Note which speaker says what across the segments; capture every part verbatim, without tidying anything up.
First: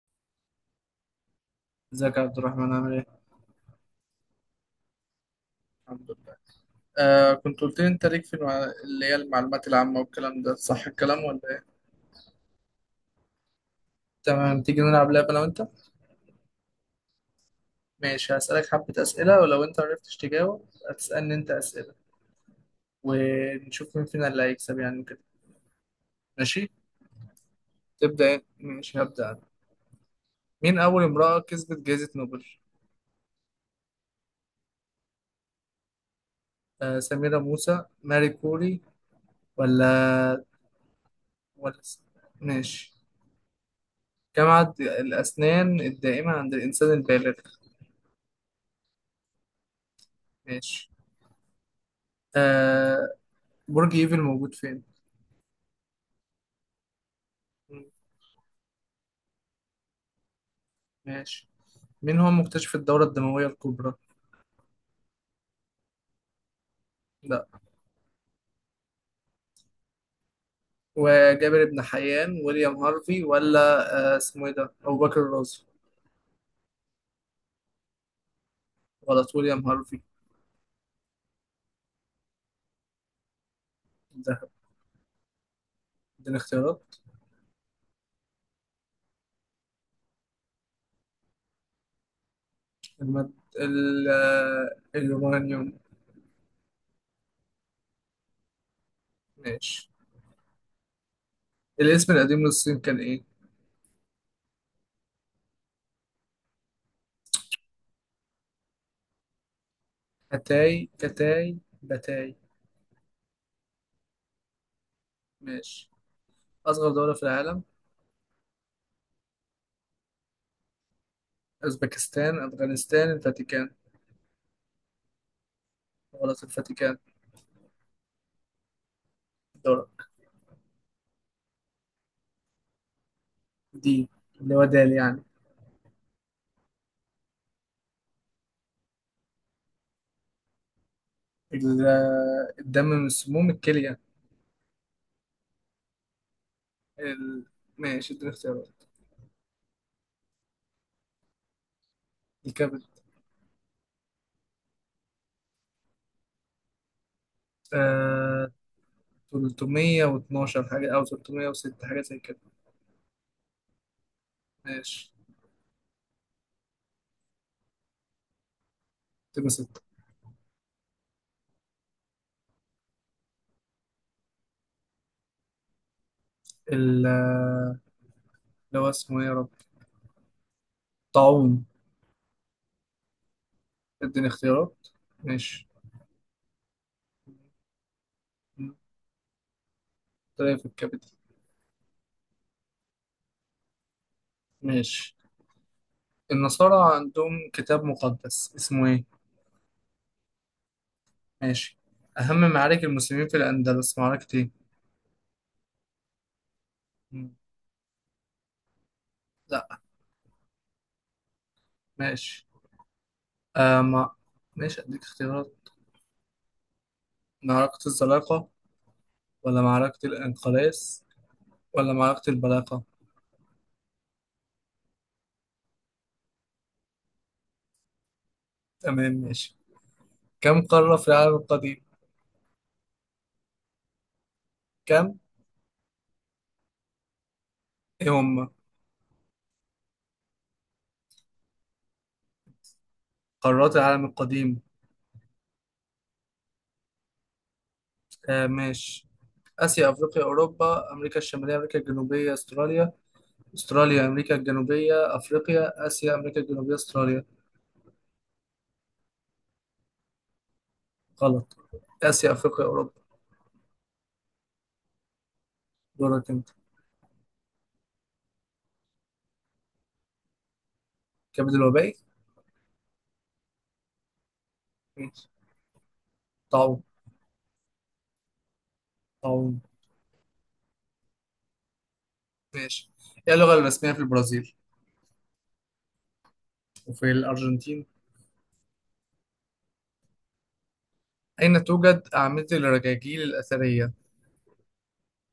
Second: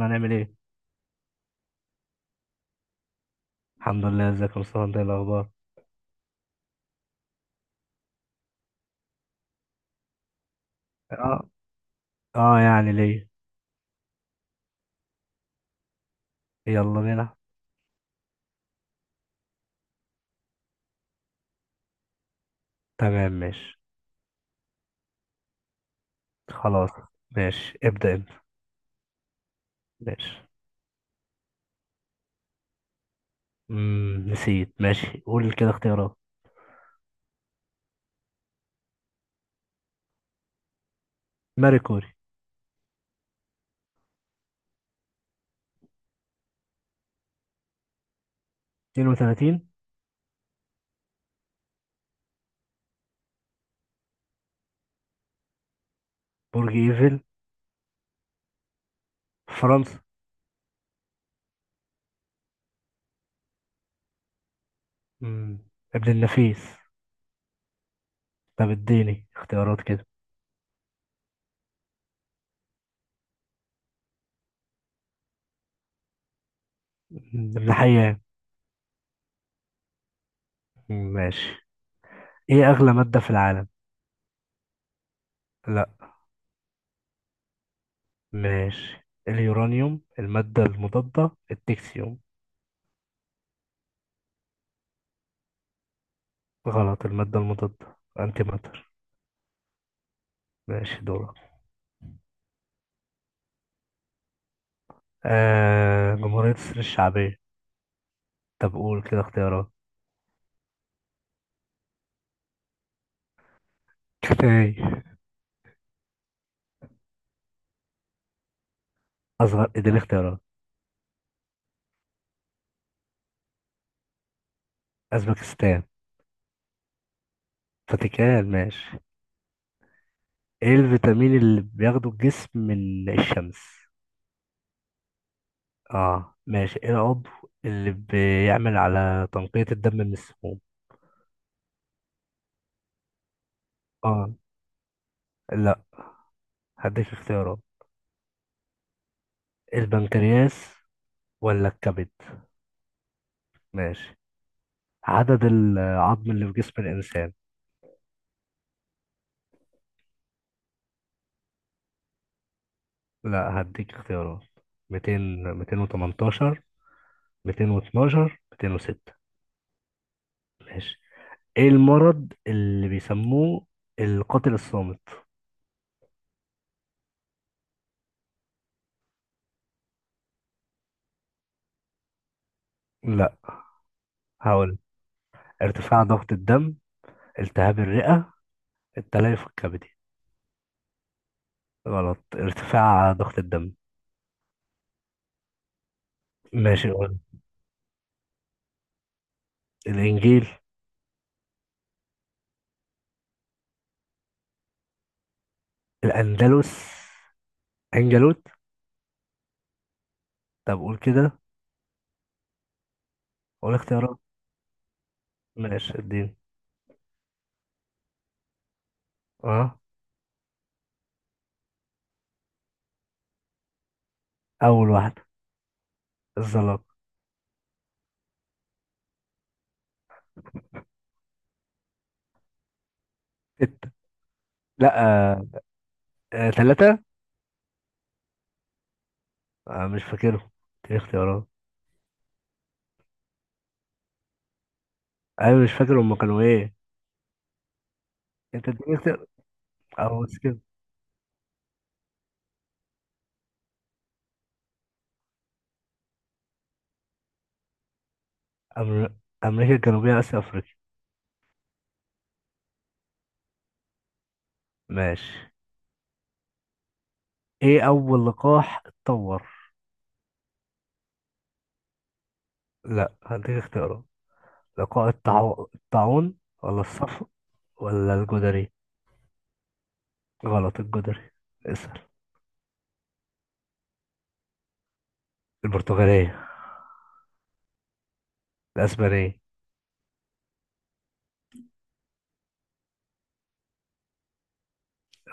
Speaker 1: هنعمل ايه؟
Speaker 2: ازيك يا عبد الرحمن عامل ايه؟
Speaker 1: الحمد لله، ازيك يا مصطفى، انت ايه الاخبار؟
Speaker 2: الحمد لله. آه كنت قلت لي انت ليك في المع... اللي هي المعلومات العامة والكلام ده، صح الكلام ولا
Speaker 1: اه.
Speaker 2: ايه؟
Speaker 1: اه، يعني ليه؟
Speaker 2: تمام، تيجي نلعب لعبة انا وانت؟
Speaker 1: يلا بينا.
Speaker 2: ماشي، هسألك حبة أسئلة، ولو انت عرفتش تجاوب هتسألني انت أسئلة،
Speaker 1: تمام، ماشي.
Speaker 2: ونشوف مين فينا اللي هيكسب يعني كده. ماشي؟
Speaker 1: خلاص. ماشي، ابدأ
Speaker 2: تبدأ
Speaker 1: انت.
Speaker 2: ايه؟ ماشي هبدأ انا.
Speaker 1: ماشي.
Speaker 2: مين أول امرأة كسبت جائزة نوبل؟
Speaker 1: مم. نسيت. ماشي، قول كده اختيارات.
Speaker 2: آه سميرة موسى، ماري كوري ولا
Speaker 1: ماري
Speaker 2: ولا س-
Speaker 1: كوري.
Speaker 2: ماشي. كم عدد الأسنان الدائمة عند الإنسان البالغ؟
Speaker 1: اتنين وتلاتين.
Speaker 2: ماشي. آه، برج ايفل موجود فين؟
Speaker 1: برج ايفل؟
Speaker 2: مم.
Speaker 1: فرنسا.
Speaker 2: ماشي. مين هو مكتشف الدورة الدموية الكبرى؟
Speaker 1: مم. ابن النفيس.
Speaker 2: لا،
Speaker 1: طب اديني اختيارات كده.
Speaker 2: وجابر بن حيان، ويليام هارفي، ولا آه اسمه ايه ده؟ أبو بكر الرازي.
Speaker 1: مم. ابن حيان.
Speaker 2: غلط، ويليام هارفي.
Speaker 1: مم، ماشي. ايه اغلى مادة في العالم؟
Speaker 2: ده
Speaker 1: لا.
Speaker 2: اديني اختيارات.
Speaker 1: ماشي. اليورانيوم، المادة المضادة، التكسيوم.
Speaker 2: المد... ال... آه، اليورانيوم.
Speaker 1: غلط، المادة المضادة، انتي ماتر.
Speaker 2: ماشي.
Speaker 1: ماشي دورك.
Speaker 2: الاسم القديم للصين كان ايه؟
Speaker 1: آه جمهورية مصر الشعبية. طب قول كده اختيارات.
Speaker 2: أتاي، كتاي، بتاي.
Speaker 1: كفاية.
Speaker 2: ماشي. أصغر دولة في العالم؟
Speaker 1: أصغر، اديني اختيارات.
Speaker 2: أوزبكستان، أفغانستان، الفاتيكان.
Speaker 1: أزبكستان.
Speaker 2: غلط، الفاتيكان
Speaker 1: فاتيكان. ماشي.
Speaker 2: دولة.
Speaker 1: ايه الفيتامين اللي بياخده الجسم من الشمس؟
Speaker 2: دي اللي هو دال يعني.
Speaker 1: اه، ماشي. ايه العضو اللي بيعمل على تنقية الدم من السموم؟
Speaker 2: ال- الدم من سموم الكلية.
Speaker 1: اه. لا. هديك
Speaker 2: ال...
Speaker 1: اختيارات.
Speaker 2: ماشي اديني اختيارات.
Speaker 1: البنكرياس، ولا الكبد؟
Speaker 2: الكبد.
Speaker 1: ماشي. عدد العظم اللي في جسم الإنسان؟
Speaker 2: آه... ثلاثمائة واثنا عشر حاجة أو ثلاثمية وستة حاجة زي كده.
Speaker 1: لا، هديك اختيارات.
Speaker 2: ماشي
Speaker 1: ميتين، ميتين وتمنتاشر، ميتين واتناشر، ميتين وستة.
Speaker 2: تبقى ستة.
Speaker 1: ماشي. ايه المرض اللي بيسموه القاتل الصامت؟
Speaker 2: ال آه، اللي هو اسمه إيه يا رب؟ طاعون.
Speaker 1: لا.
Speaker 2: اديني اختيارات.
Speaker 1: هقول.
Speaker 2: ماشي،
Speaker 1: ارتفاع ضغط الدم، التهاب الرئة، التليف الكبدي.
Speaker 2: طلع في الكبد.
Speaker 1: غلط، ارتفاع ضغط الدم.
Speaker 2: ماشي.
Speaker 1: ماشي،
Speaker 2: النصارى
Speaker 1: قول.
Speaker 2: عندهم كتاب مقدس اسمه إيه؟
Speaker 1: الانجيل.
Speaker 2: ماشي. أهم معارك المسلمين في الأندلس معركة إيه؟
Speaker 1: الاندلس؟
Speaker 2: مم.
Speaker 1: انجلوت.
Speaker 2: لا.
Speaker 1: طب قول كده.
Speaker 2: ماشي.
Speaker 1: قول
Speaker 2: آه ما
Speaker 1: اختيارات.
Speaker 2: ماشي أديك اختيارات.
Speaker 1: ماشي الدين.
Speaker 2: معركة الزلاقة، ولا
Speaker 1: اه.
Speaker 2: معركة الإنقلاز، ولا معركة البلاقة.
Speaker 1: اول واحدة، الزلاق.
Speaker 2: تمام ماشي. كم قارة في العالم القديم؟
Speaker 1: ستة. لا.
Speaker 2: كم؟
Speaker 1: آه. آه. ثلاثة.
Speaker 2: إيه هم؟
Speaker 1: آه. مش فاكرهم. اديني اختيارات.
Speaker 2: قارات العالم القديم.
Speaker 1: انا مش فاكر هما كانوا ايه.
Speaker 2: آه
Speaker 1: انت
Speaker 2: ماشي.
Speaker 1: اديني.
Speaker 2: آسيا، أفريقيا،
Speaker 1: او سكيب.
Speaker 2: أوروبا، أمريكا الشمالية، أمريكا الجنوبية، أستراليا. أستراليا، أمريكا الجنوبية، أفريقيا، آسيا، أمريكا الجنوبية، أستراليا.
Speaker 1: أمر... امريكا الجنوبية، اسيا، افريقيا.
Speaker 2: غلط، آسيا، أفريقيا، أوروبا.
Speaker 1: ماشي.
Speaker 2: دورك أنت.
Speaker 1: ايه اول لقاح اتطور؟
Speaker 2: كبد الوبائي.
Speaker 1: لا، هديك اختيارات. لقاح
Speaker 2: ماشي
Speaker 1: الطاعون، الطاعون، ولا
Speaker 2: طاعون.
Speaker 1: الصفر، ولا الجدري.
Speaker 2: طاعون.
Speaker 1: غلط، الجدري. اسأل.
Speaker 2: ماشي. إيه اللغة الرسمية في البرازيل؟
Speaker 1: البرتغالية.
Speaker 2: وفي الأرجنتين؟
Speaker 1: الاسبانية.
Speaker 2: أين توجد أعمدة الرجاجيل الأثرية؟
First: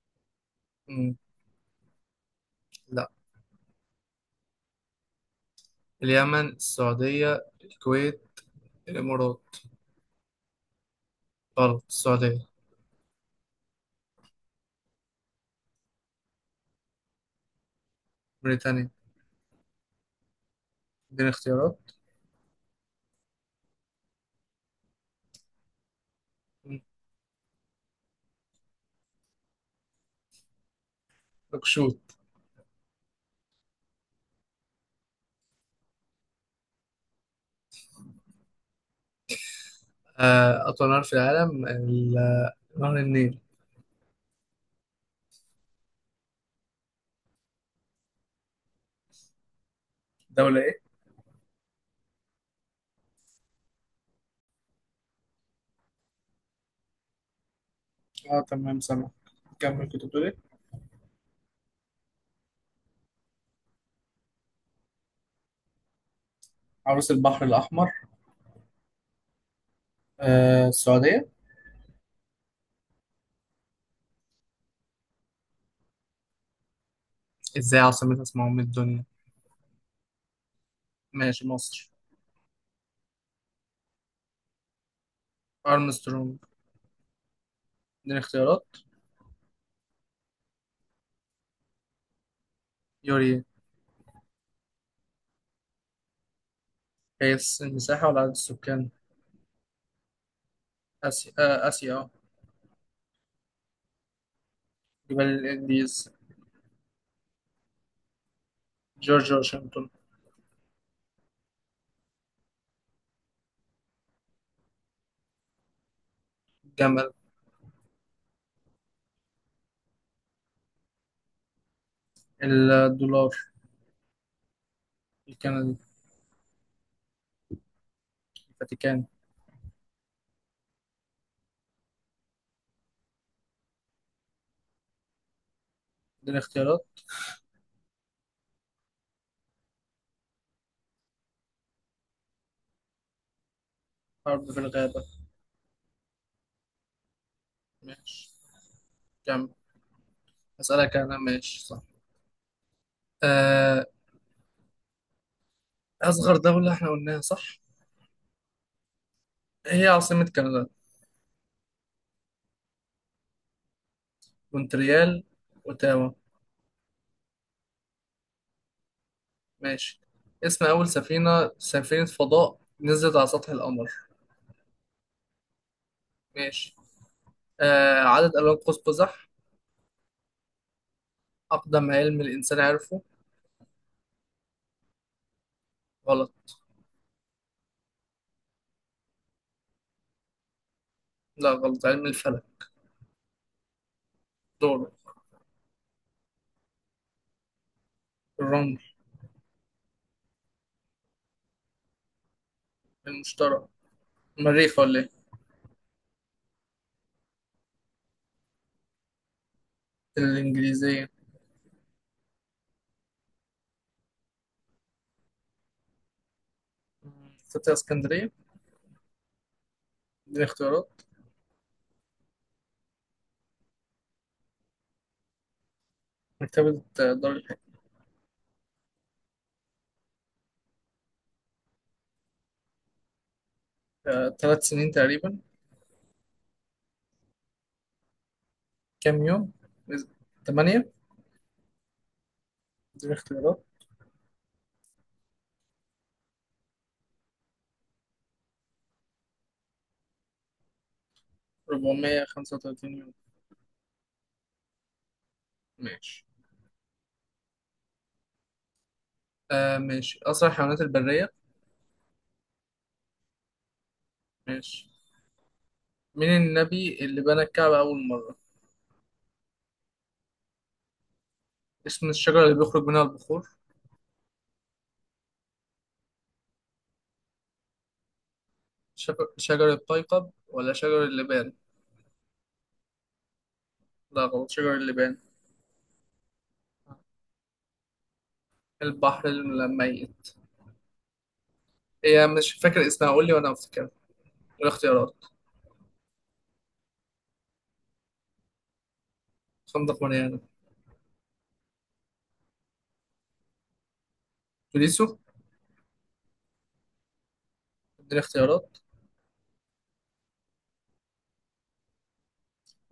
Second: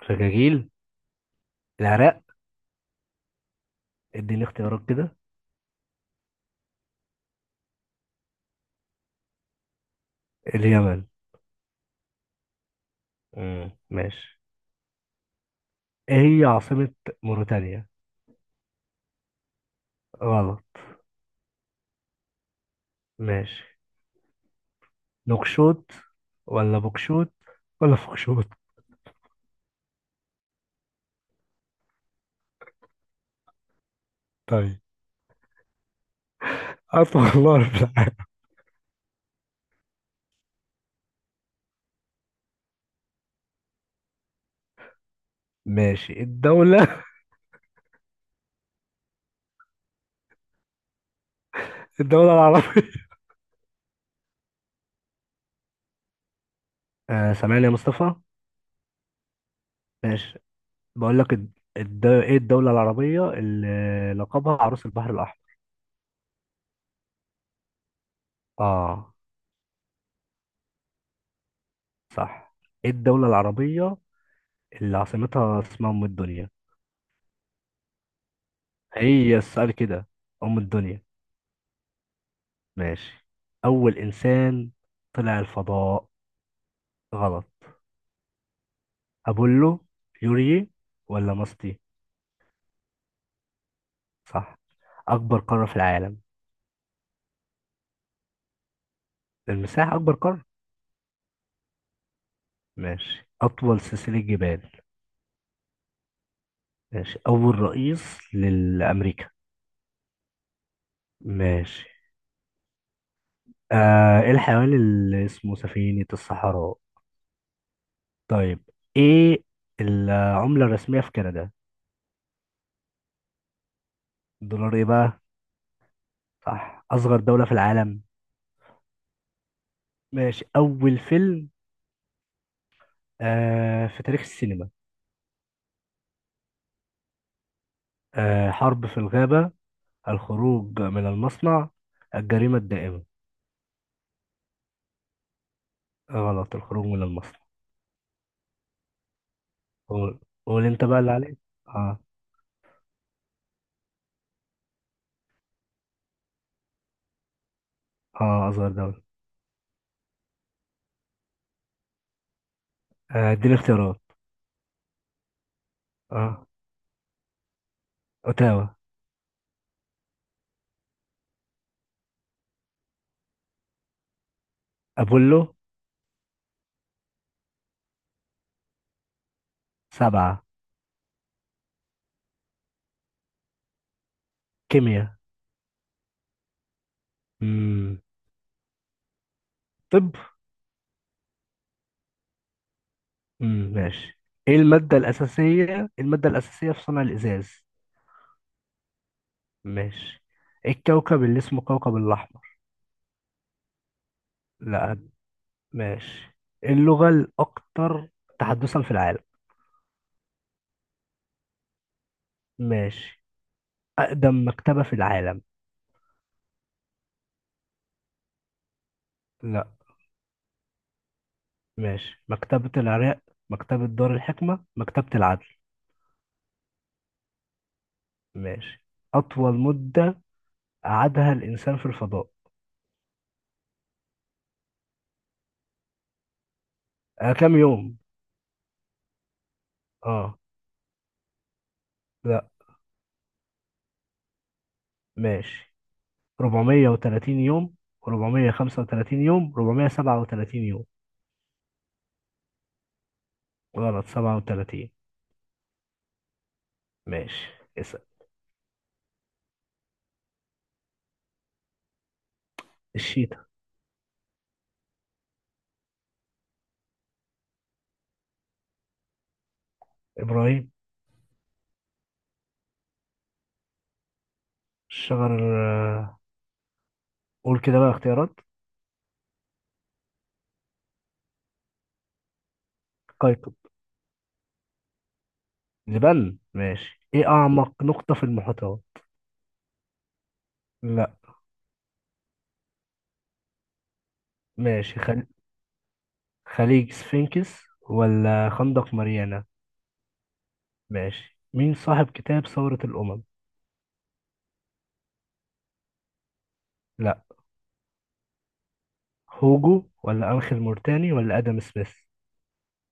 Speaker 1: الرجاجيل؟ العراق.
Speaker 2: لا.
Speaker 1: اديني اختيارات كده.
Speaker 2: اليمن، السعودية، الكويت، الإمارات.
Speaker 1: اليمن.
Speaker 2: غلط، السعودية.
Speaker 1: مم. ماشي. ايه هي عاصمة موريتانيا؟
Speaker 2: بريطانيا.
Speaker 1: غلط.
Speaker 2: اديني اختيارات.
Speaker 1: ماشي. نوكشوت، ولا
Speaker 2: مم.
Speaker 1: بوكشوت، ولا فوكشوت؟
Speaker 2: نكشوت.
Speaker 1: طيب. عارف والله
Speaker 2: آه، أطول نهر في العالم ال- آه، نهر النيل.
Speaker 1: ماشي. الدولة
Speaker 2: دولة إيه؟
Speaker 1: الدولة العربية. آه، سامعني يا مصطفى؟
Speaker 2: اه تمام سامع. كمل، كنت بتقول إيه؟
Speaker 1: ماشي. بقول لك الد... الد... ايه الدولة العربية اللي لقبها عروس البحر الأحمر؟
Speaker 2: عروس البحر الأحمر.
Speaker 1: اه.
Speaker 2: آه، السعودية.
Speaker 1: صح. ايه الدولة العربية اللي عاصمتها اسمها أم الدنيا؟
Speaker 2: إزاي عاصمة اسمها أم الدنيا؟
Speaker 1: هي السؤال كده. أم الدنيا.
Speaker 2: ماشي، مصر.
Speaker 1: ماشي. أول إنسان طلع الفضاء؟
Speaker 2: أرمسترونج.
Speaker 1: غلط.
Speaker 2: اديني اختيارات.
Speaker 1: أبولو، يوري، ولا ماستي؟
Speaker 2: يوري.
Speaker 1: صح. أكبر قارة في العالم؟
Speaker 2: قياس المساحة ولا عدد السكان؟
Speaker 1: المساحة أكبر قارة.
Speaker 2: آسيا. آه، آسيا، اه.
Speaker 1: ماشي. أطول سلسلة جبال؟
Speaker 2: جبال الإنديز.
Speaker 1: ماشي. أول رئيس لأمريكا؟
Speaker 2: جورج واشنطن.
Speaker 1: ماشي. آه إيه الحيوان اللي اسمه سفينة الصحراء؟
Speaker 2: جمل.
Speaker 1: طيب. إيه العملة الرسمية في كندا؟
Speaker 2: الدولار.
Speaker 1: الدولار إيه بقى؟
Speaker 2: الكندي.
Speaker 1: صح. أصغر دولة في العالم؟
Speaker 2: الفاتيكان.
Speaker 1: ماشي. أول فيلم آه في تاريخ السينما.
Speaker 2: اديني اختيارات.
Speaker 1: آه حرب في الغابة، الخروج من المصنع، الجريمة الدائمة.
Speaker 2: حرب في الغابة.
Speaker 1: غلط، الخروج من المصنع.
Speaker 2: ماشي كمل.
Speaker 1: قول. قول أنت
Speaker 2: أسألك
Speaker 1: بقى اللي
Speaker 2: أنا
Speaker 1: عليك.
Speaker 2: ماشي، صح؟
Speaker 1: آه.
Speaker 2: آه، أصغر دولة احنا قلناها، صح؟
Speaker 1: آه أصغر دولة.
Speaker 2: هي عاصمة كندا؟
Speaker 1: آه، إديني اختيارات.
Speaker 2: مونتريال، أوتاوا.
Speaker 1: آه أوتاوا.
Speaker 2: ماشي. اسم أول سفينة سفينة فضاء نزلت على سطح القمر؟
Speaker 1: أبولو.
Speaker 2: ماشي. آه، عدد ألوان قوس قزح.
Speaker 1: سبعة.
Speaker 2: أقدم علم الإنسان عرفه.
Speaker 1: كيمياء.
Speaker 2: غلط.
Speaker 1: مم. طب.
Speaker 2: لا، غلط، علم الفلك.
Speaker 1: مم. ماشي. ايه
Speaker 2: دوره.
Speaker 1: المادة الأساسية المادة الأساسية في صنع الإزاز.
Speaker 2: الرمل.
Speaker 1: ماشي. إيه الكوكب اللي اسمه كوكب الأحمر؟
Speaker 2: المشتري. المريخ
Speaker 1: لا،
Speaker 2: ولا إيه؟
Speaker 1: ماشي. إيه اللغة الأكثر تحدثا في العالم؟
Speaker 2: الإنجليزية.
Speaker 1: ماشي. أقدم مكتبة في العالم؟
Speaker 2: فتاة اسكندرية.
Speaker 1: لا،
Speaker 2: دي اختيارات.
Speaker 1: ماشي. مكتبة العراق، مكتبة دار الحكمة، مكتبة العدل.
Speaker 2: مكتبة دار.
Speaker 1: ماشي. أطول مدة قعدها الإنسان في الفضاء؟
Speaker 2: الحكاية ثلاث سنين تقريبا.
Speaker 1: آه كام يوم؟
Speaker 2: كام يوم؟
Speaker 1: اه.
Speaker 2: تمانية.
Speaker 1: لا،
Speaker 2: دي اختيارات.
Speaker 1: ماشي. أربعمائة وثلاثين يوم، أربعمائة وخمسة وثلاثين يوم، أربعمائة وسبعة وثلاثين يوم.
Speaker 2: أربعمية وخمسة وتلاتين يوم.
Speaker 1: غلط، سبعة وتلاتين.
Speaker 2: ماشي.
Speaker 1: ماشي، اسأل.
Speaker 2: آه ماشي، أسرع الحيوانات البرية.
Speaker 1: الشيتا.
Speaker 2: ماشي. مين النبي اللي بنى الكعبة أول مرة؟
Speaker 1: إبراهيم.
Speaker 2: اسم الشجرة اللي بيخرج منها البخور؟
Speaker 1: الشجر. آه، قول كده بقى اختيارات.
Speaker 2: شجر, شجر الطيقب ولا شجر اللبان؟
Speaker 1: قيقب.
Speaker 2: لا غلط، شجر اللبان.
Speaker 1: جبال. ماشي. ايه أعمق نقطة في المحيطات؟
Speaker 2: البحر الميت.
Speaker 1: لا،
Speaker 2: هي مش فاكر اسمها، قول لي وأنا أفتكر.
Speaker 1: ماشي.
Speaker 2: الاختيارات.
Speaker 1: خل... خليج سفينكس، ولا خندق ماريانا؟
Speaker 2: خندق مريانا.
Speaker 1: ماشي. مين صاحب كتاب ثورة الأمم؟
Speaker 2: توليسو.
Speaker 1: لا.
Speaker 2: اديني اختيارات.
Speaker 1: هوجو، ولا أنخيل مورتاني، ولا آدم سميث؟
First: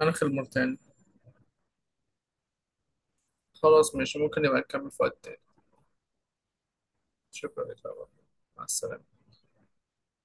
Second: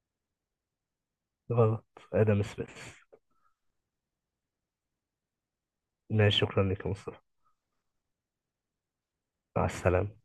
Speaker 2: أنا الموريتاني.
Speaker 1: غلط، آدم سميث.
Speaker 2: خلاص ماشي، ممكن نبقى نكمل في وقت تاني.
Speaker 1: ماشي، شكرا لك يا مصطفى.
Speaker 2: شكرا لك يا عمر. مع السلامة.
Speaker 1: مع السلامة.